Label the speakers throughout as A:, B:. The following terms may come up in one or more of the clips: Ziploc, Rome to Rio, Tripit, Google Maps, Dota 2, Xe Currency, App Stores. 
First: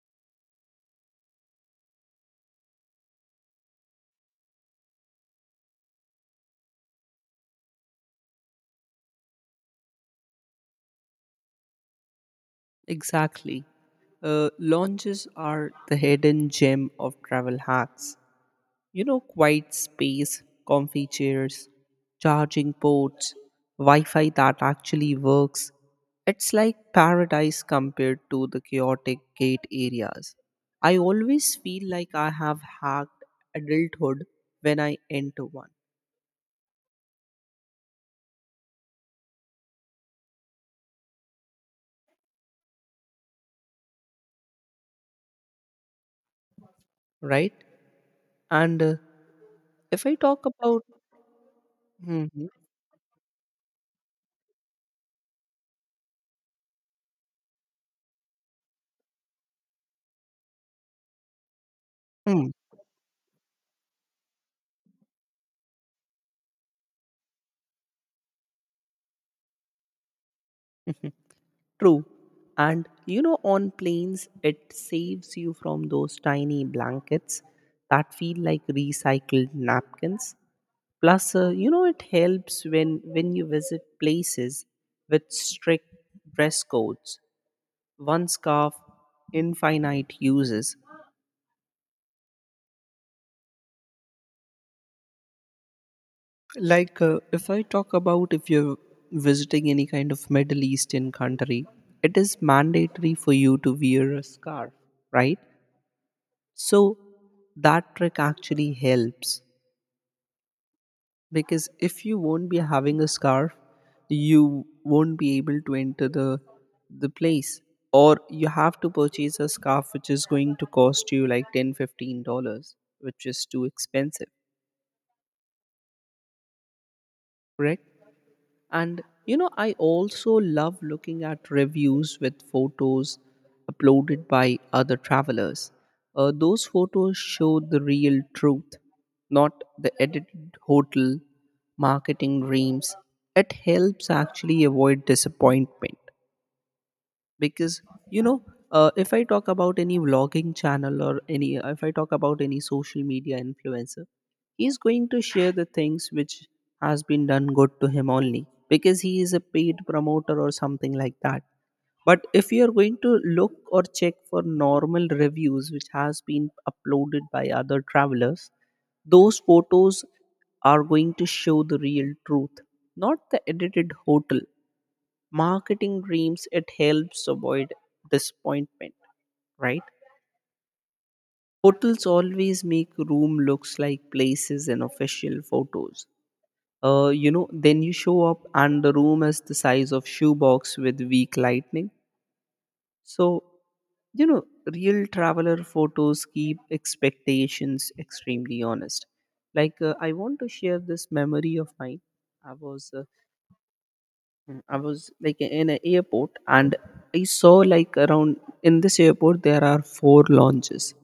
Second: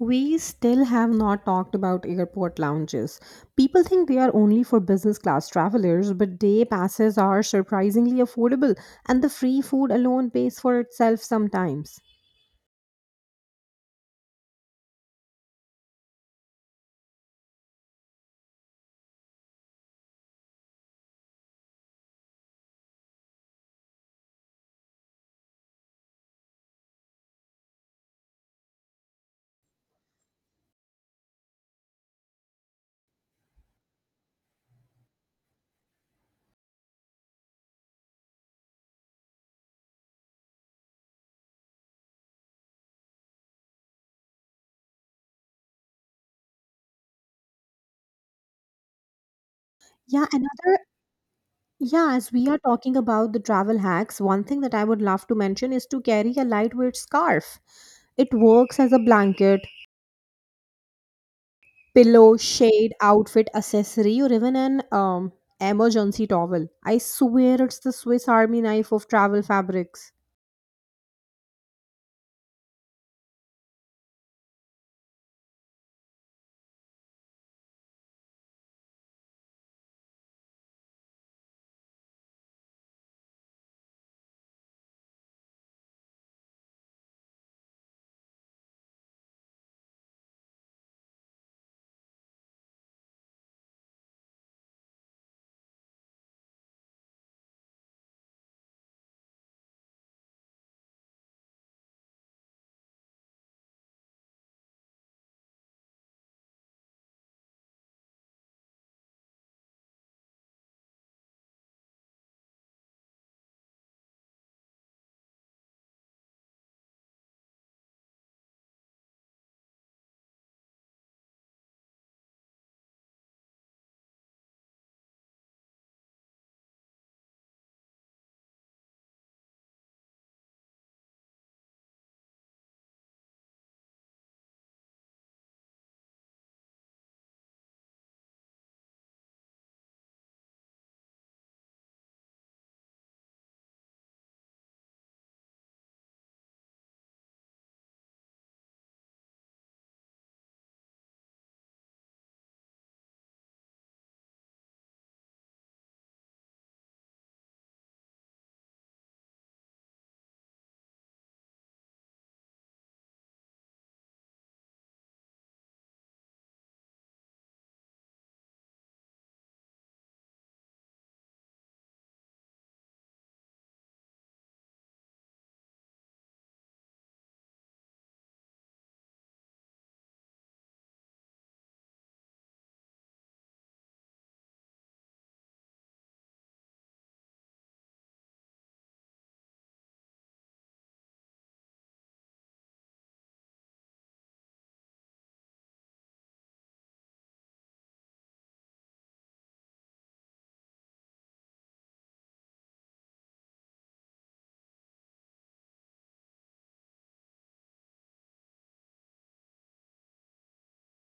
A: We still have not talked about airport lounges. People think they are only for business class travelers, but day passes are surprisingly affordable and the free food alone pays for itself sometimes.
B: Exactly. Lounges are the hidden gem of travel hacks. You know, quiet space, comfy chairs, charging ports, Wi Fi that actually works. It's like paradise compared to the chaotic gate areas. I always feel like I have hacked adulthood when I enter one, right? And if I
A: Yeah,
B: talk
A: another
B: about.
A: yeah, as we
B: Mhm.
A: are talking about the travel hacks, one thing that I would love to mention is to carry a lightweight scarf. It works as a blanket, pillow, shade, outfit, accessory, or even an emergency towel. I swear it's the Swiss Army knife of travel fabrics.
B: True. And you know, on planes, it saves you from those tiny blankets that feel like recycled napkins. Plus, you know, it helps when you visit places with strict dress codes. One scarf, infinite uses. Like, if I talk about if you're visiting any kind of Middle Eastern country, it is mandatory for you to wear a scarf, right? So that trick actually helps because if you won't be having a scarf, you won't be able to enter the place, or you have to purchase a scarf which is going to cost you like $10-15, which is too expensive, correct. And you know, I also love looking at reviews with photos uploaded by other travelers. Those photos show the real truth, not the edited hotel marketing dreams. It helps actually avoid disappointment because you know, if I talk about any vlogging channel or any if I talk about any social media influencer, he's going to share the things which has been done good to him only because he is a paid promoter or something like that. But if you are going to look or check for normal reviews which has been uploaded by other travelers, those photos are going to show the real truth, not the edited hotel marketing dreams. It helps avoid disappointment, right? Hotels always make room looks like places in official photos. You know, then you show up and the room is the size of shoebox with weak lightning. So you know, real traveler photos keep expectations extremely honest. Like, I want to share this memory of mine. i was uh, I was like in an airport, and I saw like around, in this airport there are four lounges.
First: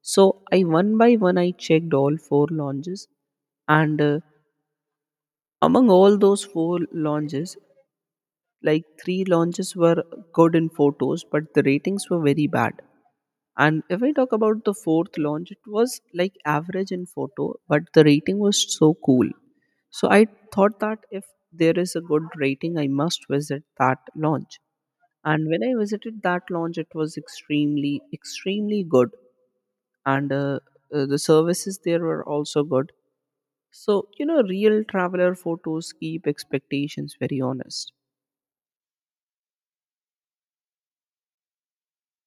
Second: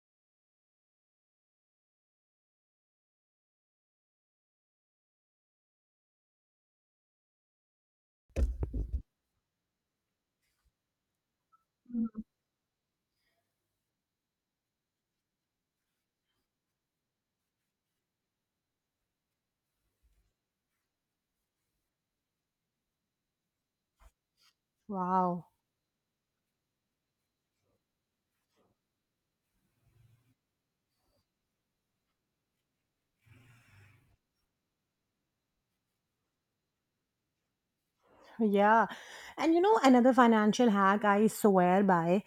B: So I, one by one, I checked all four lounges, and among all those four lounges, like three lounges were good in photos but the ratings were very bad. And if I talk about the fourth launch, it was like average in photo, but the rating was so cool. So I thought that if there is a good rating, I must visit that launch.
A: Wow.
B: And when I visited that lounge, it was extremely extremely good, and the services there were also good. So you know, real traveler photos keep expectations very honest.
A: Yeah. And you know, another financial hack I swear by,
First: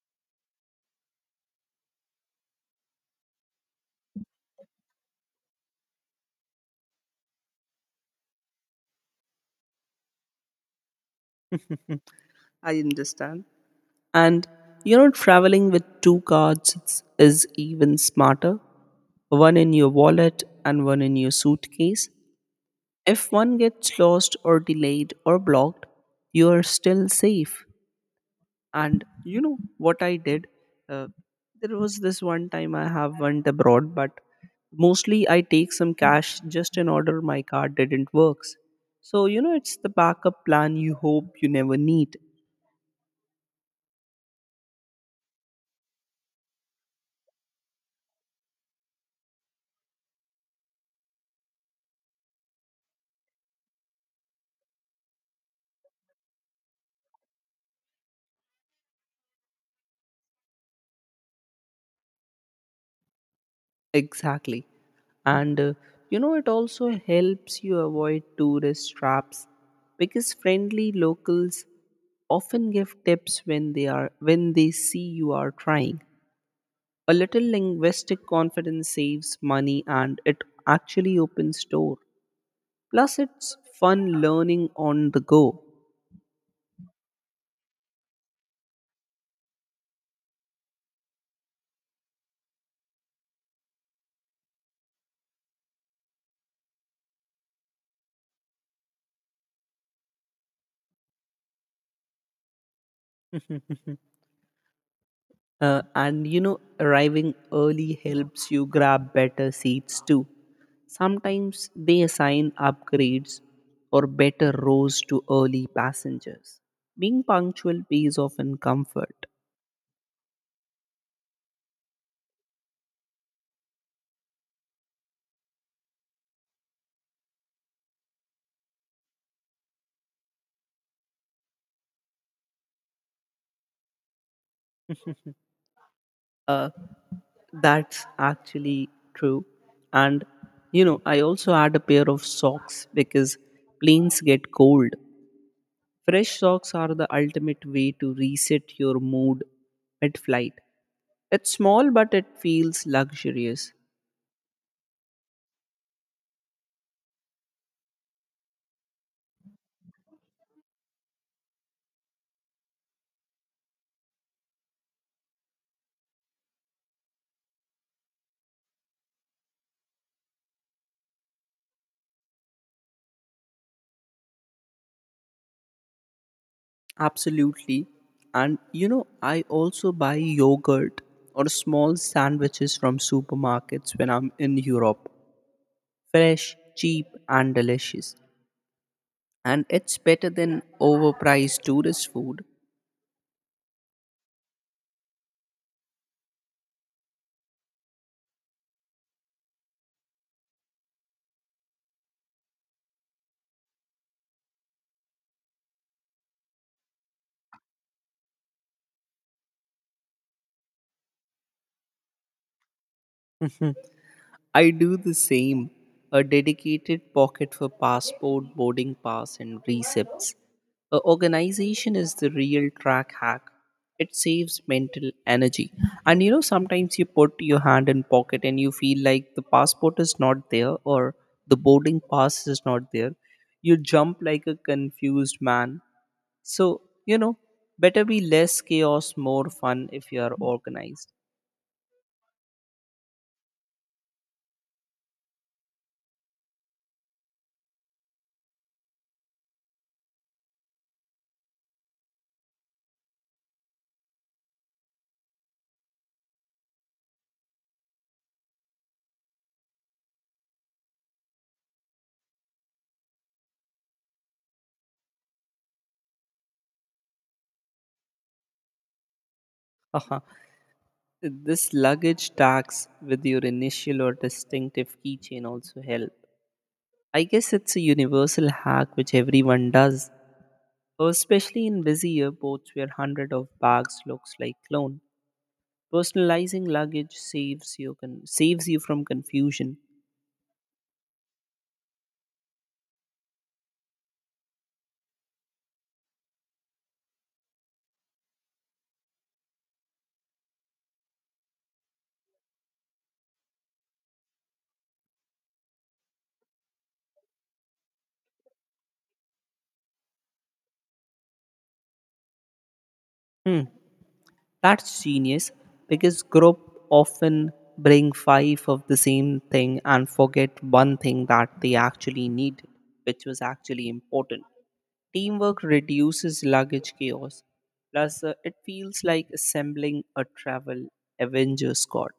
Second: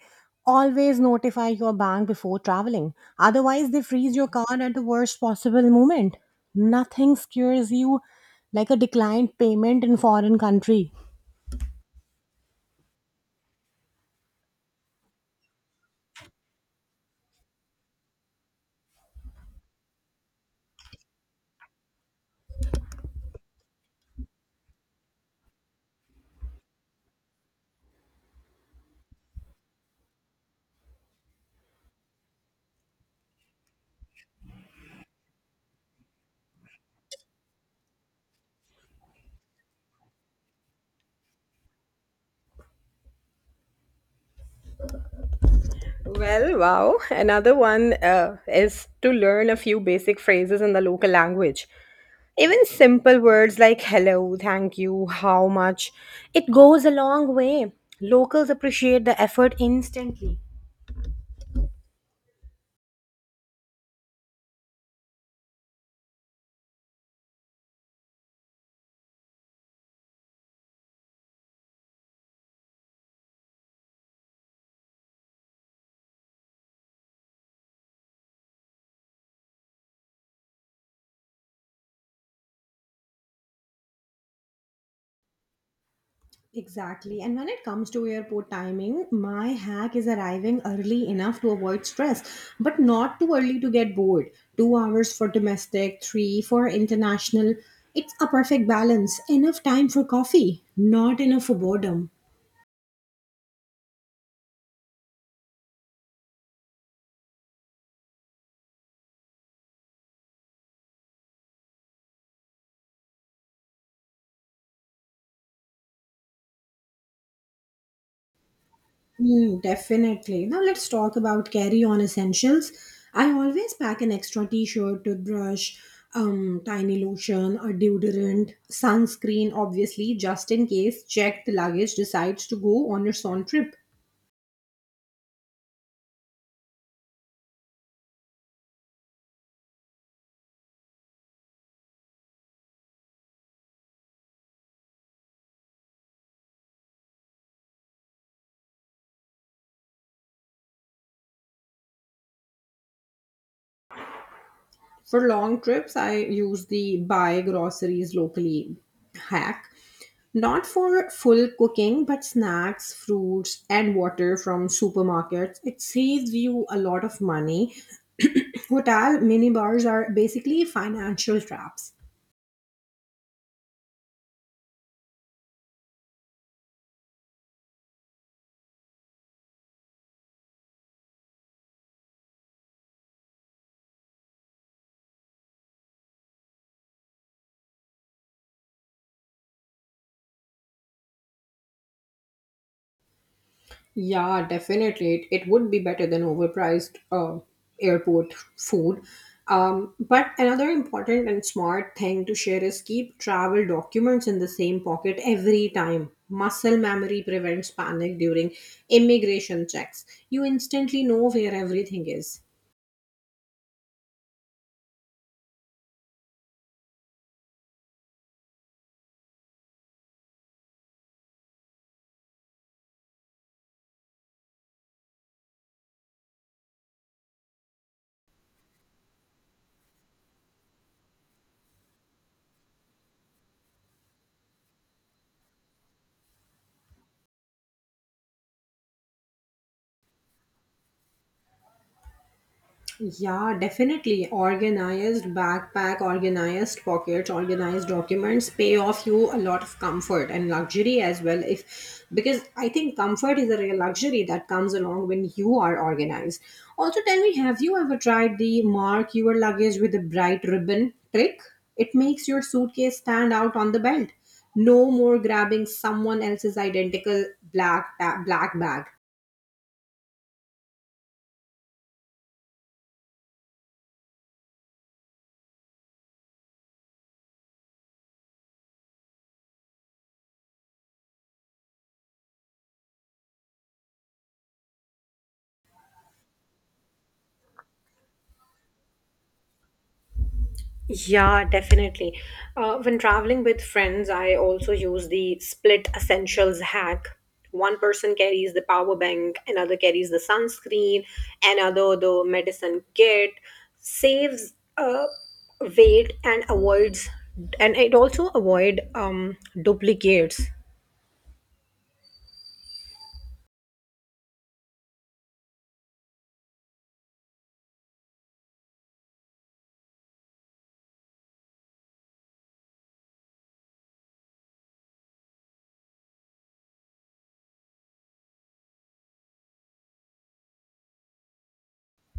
A: always notify your bank before traveling. Otherwise, they freeze your card at the worst possible moment. Nothing scares you like a declined payment in foreign country.
B: I understand. And you know, traveling with two cards is even smarter. One in your wallet and one in your suitcase. If one gets lost or delayed or blocked, you are still safe. And you know what I did, uh, there was this one time I have went abroad, but mostly I take some cash just in order my card didn't works. So you know, it's the backup plan you hope you never need.
A: Well, wow. Another one is to learn a few basic phrases in the local language. Even simple words like hello, thank you, how much, it goes a long way. Locals appreciate the effort instantly.
B: Exactly. and You know, it also helps you avoid tourist traps because friendly locals often give tips when they are when they see you are trying. A little linguistic confidence saves money, and it actually opens door. Plus, it's fun learning on the go.
A: Exactly. And when it comes to airport timing, my hack is arriving early enough to avoid stress, but not too early to get bored. 2 hours for domestic, three for international. It's a perfect balance. Enough time for coffee, not enough for boredom.
B: And you know, arriving early helps you grab better seats too. Sometimes they assign upgrades or better rows to early passengers. Being punctual pays off in comfort.
A: Mm, definitely. Now let's talk about carry-on essentials. I always pack an extra t-shirt, toothbrush, tiny lotion, a deodorant, sunscreen, obviously, just in case checked luggage decides to go on its own trip.
B: Uh, that's actually true. And you know, I also add a pair of socks because planes get cold. Fresh socks are the ultimate way to reset your mood mid flight. It's small, but it feels luxurious.
A: For long trips, I use the buy groceries locally hack. Not for full cooking, but snacks, fruits, and water from supermarkets. It saves you a lot of money. Hotel minibars are basically financial traps.
B: Absolutely. And you know, I also buy yogurt or small sandwiches from supermarkets when I'm in Europe. Fresh, cheap, and delicious. And it's better than overpriced tourist food.
A: Yeah, definitely. It would be better than overpriced airport food. But another important and smart thing to share is keep travel documents in the same pocket every time. Muscle memory prevents panic during immigration checks. You instantly know where everything is.
B: I do the same. A dedicated pocket for passport, boarding pass, and receipts. A organization is the real track hack. It saves mental energy. And you know, sometimes you put your hand in pocket and you feel like the passport is not there, or the boarding pass is not there. You jump like a confused man. So, you know, better be less chaos, more fun if you are organized.
A: Yeah, definitely. Organized backpack, organized pockets, organized documents pay off you a lot of comfort and luxury as well. If because I think comfort is a real luxury that comes along when you are organized. Also, tell me, have you ever tried the mark your luggage with a bright ribbon trick? It makes your suitcase stand out on the belt. No more grabbing someone else's identical black bag.
B: This luggage tags with your initial or distinctive keychain also help. I guess it's a universal hack which everyone does, especially in busy airports where hundred of bags looks like clone. Personalizing luggage saves you saves you from confusion.
A: Yeah, definitely. When traveling with friends, I also use the split essentials hack. One person carries the power bank, another carries the sunscreen, another the medicine kit, saves weight and avoids, and it also avoid duplicates.
B: Hmm, that's genius because group often bring five of the same thing and forget one thing that they actually need, which was actually important. Teamwork reduces luggage chaos. Plus, it feels like assembling a travel Avenger squad.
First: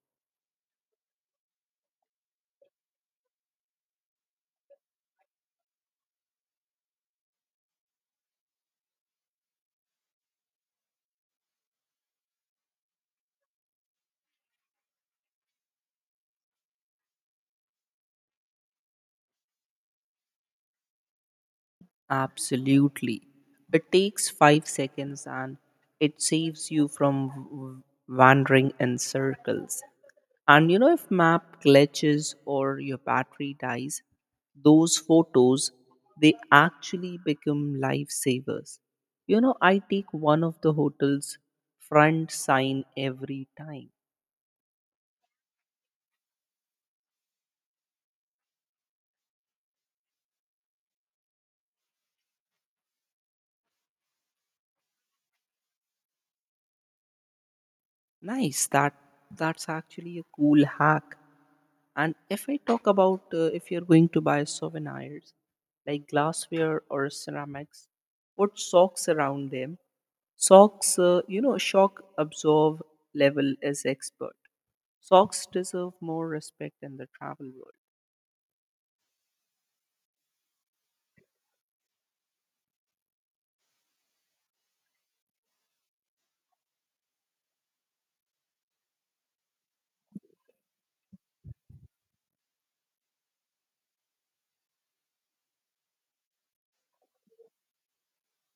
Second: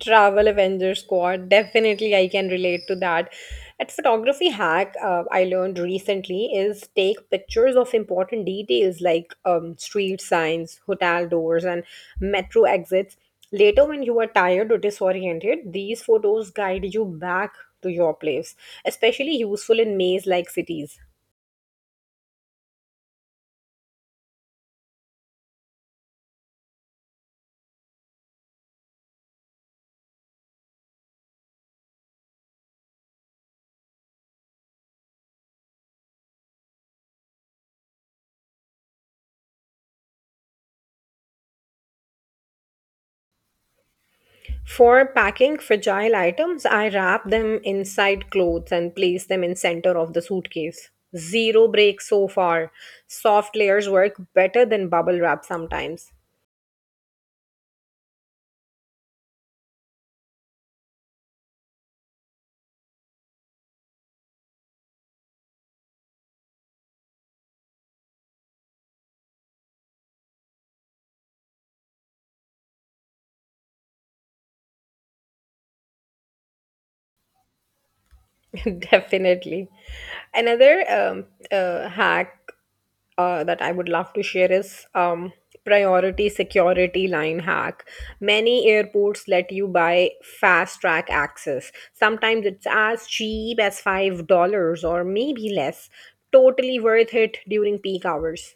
A: Travel Avenger Squad. Definitely, I can relate to that. A photography hack I learned recently is take pictures of important details like street signs, hotel doors, and metro exits. Later, when you are tired or disoriented, these photos guide you back to your place, especially useful in maze like cities.
B: Absolutely. It takes 5 seconds and it saves you from wandering in circles. And you know, if map glitches or your battery dies, those photos, they actually become lifesavers. You know, I take one of the hotel's front sign every time.
A: For packing fragile items, I wrap them inside clothes and place them in center of the suitcase. Zero breaks so far. Soft layers work better than bubble wrap sometimes.
B: Nice. That's actually a cool hack. And if I talk about, if you're going to buy souvenirs like glassware or ceramics, put socks around them. Socks, you know, shock absorb level is expert. Socks deserve more respect in the travel world.
A: Definitely. Another hack that I would love to share is priority security line hack. Many airports let you buy fast track access. Sometimes it's as cheap as $5 or maybe less, totally worth it during peak hours.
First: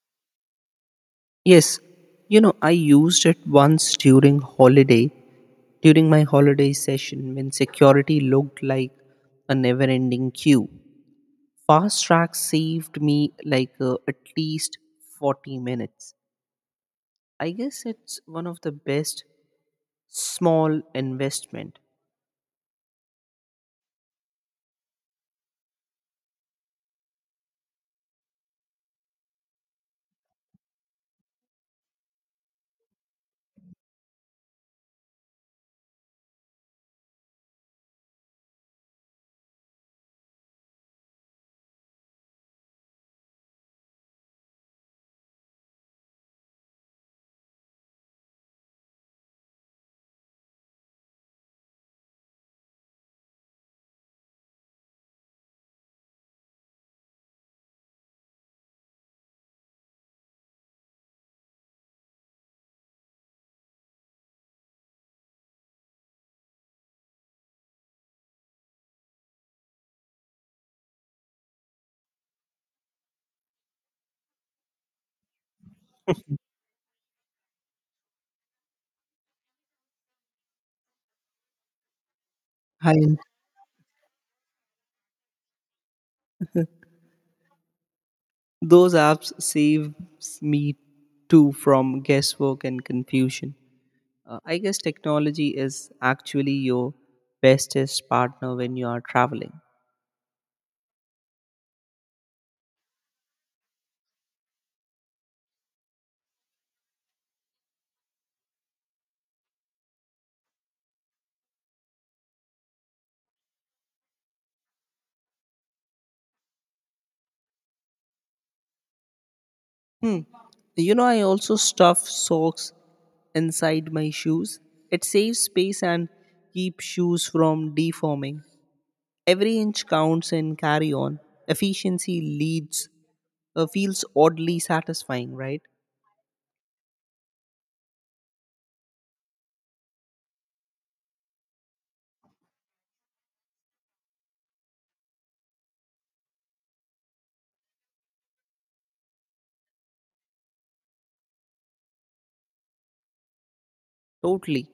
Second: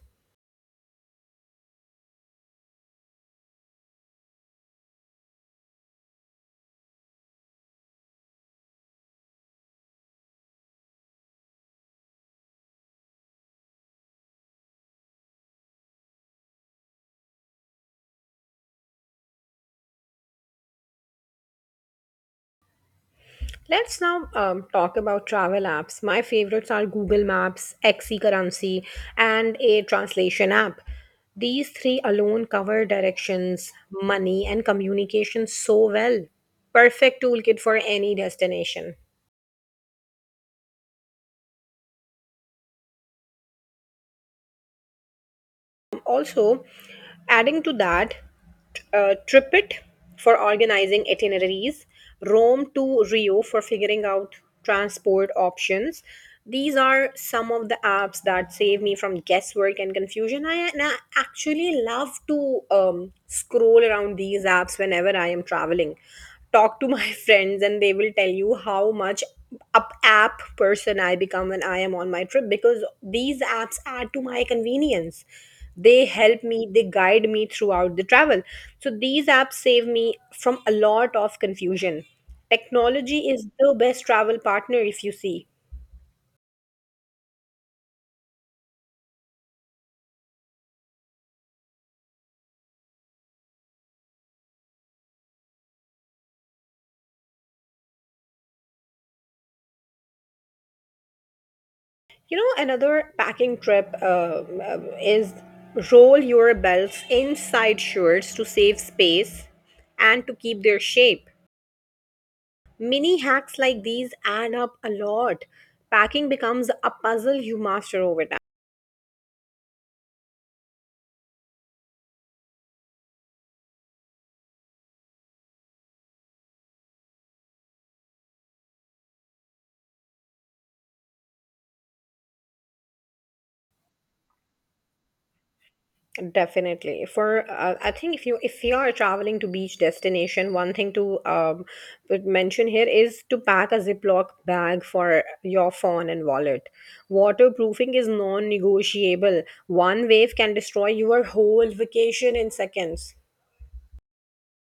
B: Yes, you know, I used it once during holiday, during my holiday session when security looked like a never ending queue. Fast track saved me like at least 40 minutes. I guess it's one of the best small investment.
A: Let's now talk about travel apps. My favorites are Google Maps, Xe Currency, and a translation app. These three alone cover directions, money, and communication so well. Perfect toolkit for any destination. Also, adding to that, Tripit for organizing itineraries, Rome to Rio for figuring out transport options. These are some of the apps that save me from guesswork and confusion. And I actually love to scroll around these apps whenever I am traveling, talk to my friends and they will tell you how much up app person I become when I am on my trip because these apps are to my convenience. They help me, they guide me throughout the travel. So these apps save me from a lot of confusion.
B: And
A: Technology is the best travel partner if you see.
B: those apps saves me too from guesswork and confusion. I guess technology is actually your bestest partner when you are traveling.
A: You know, another packing trip is roll your belts inside shirts to save space and to keep their shape. Mini hacks like these add up a lot. Packing becomes a puzzle you master over
B: You know, I also stuff socks inside my shoes. It saves space and keeps shoes from deforming. Every inch counts in carry on. Efficiency leads, feels oddly satisfying, right?
A: time. Definitely. For I think if you are traveling to beach destination, one thing to would mention here is to pack a Ziploc bag for your phone and wallet. Waterproofing is non-negotiable. One wave can destroy your whole vacation in seconds.
B: Totally.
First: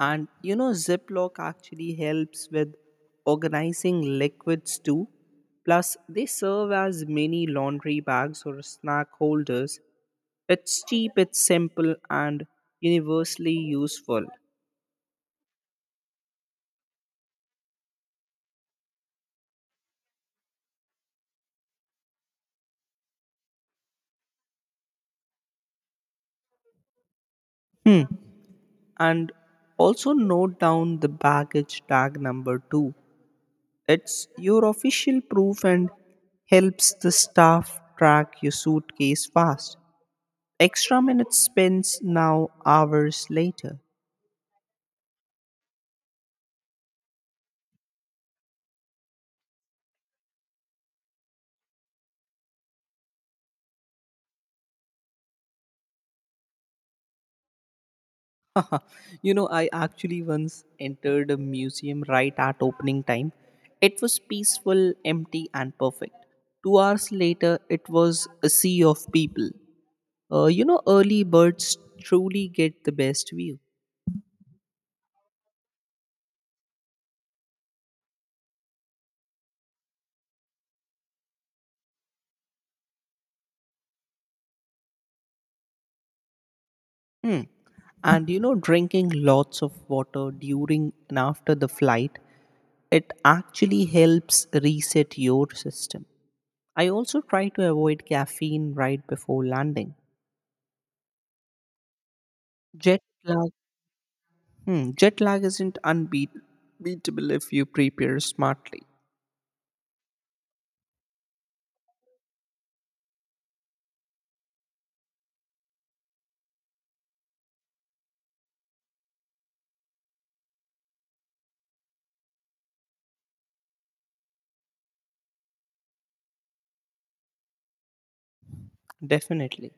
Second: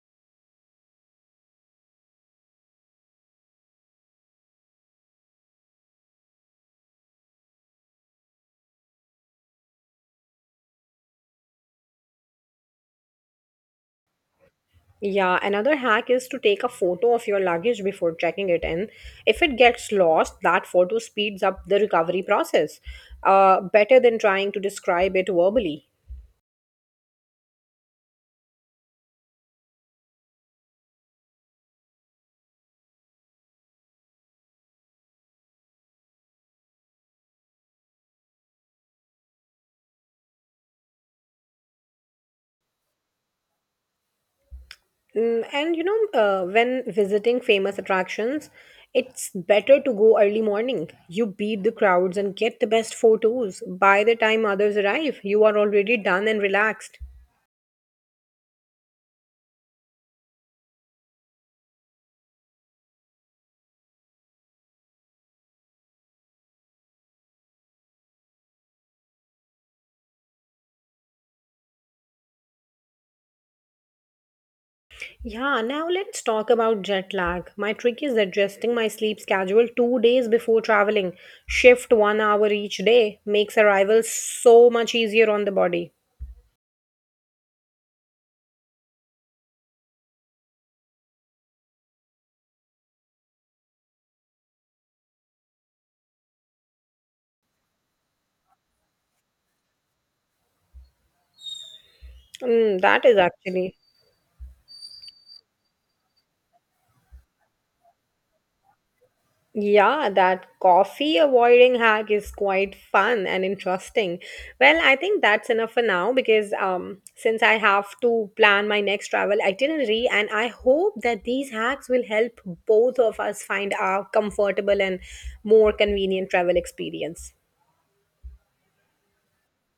B: And you know, Ziploc actually helps with organizing liquids too. Plus, they serve as mini laundry bags or snack holders. It's cheap, it's simple, and universally useful.
A: Yeah, another hack is to take a photo of your luggage before checking it in. If it gets lost, that photo speeds up the recovery process, better than trying to describe it verbally.
B: Hmm. And also note down the baggage tag number too. It's your official proof and helps the staff track your suitcase fast. Extra minutes spends now hours later.
A: Mm, and you know, when visiting famous attractions, it's better to go early morning. You beat the crowds and get the best photos. By the time others arrive, you are already done and relaxed.
B: You know, I actually once entered a museum right at opening time. It was peaceful, empty, and perfect. 2 hours later, it was a sea of people. You know, early birds truly get the best view.
A: Yeah, now let's talk about jet lag. My trick is adjusting my sleep schedule 2 days before traveling. Shift one hour each day makes arrival so much easier on the body.
B: Hmm. And you know, drinking lots of water during and after the flight, it actually helps reset your system. I also try to avoid caffeine right before landing.
A: Mm,
B: Jet
A: that is
B: lag,
A: actually
B: hmm, jet lag isn't unbeatable if you prepare smartly.
A: Yeah, that coffee avoiding hack is quite fun and interesting. Well, I think that's enough for now because since I have to plan my next travel itinerary, and I hope that these hacks will help both of us find our comfortable and more convenient travel experience.
B: Definitely.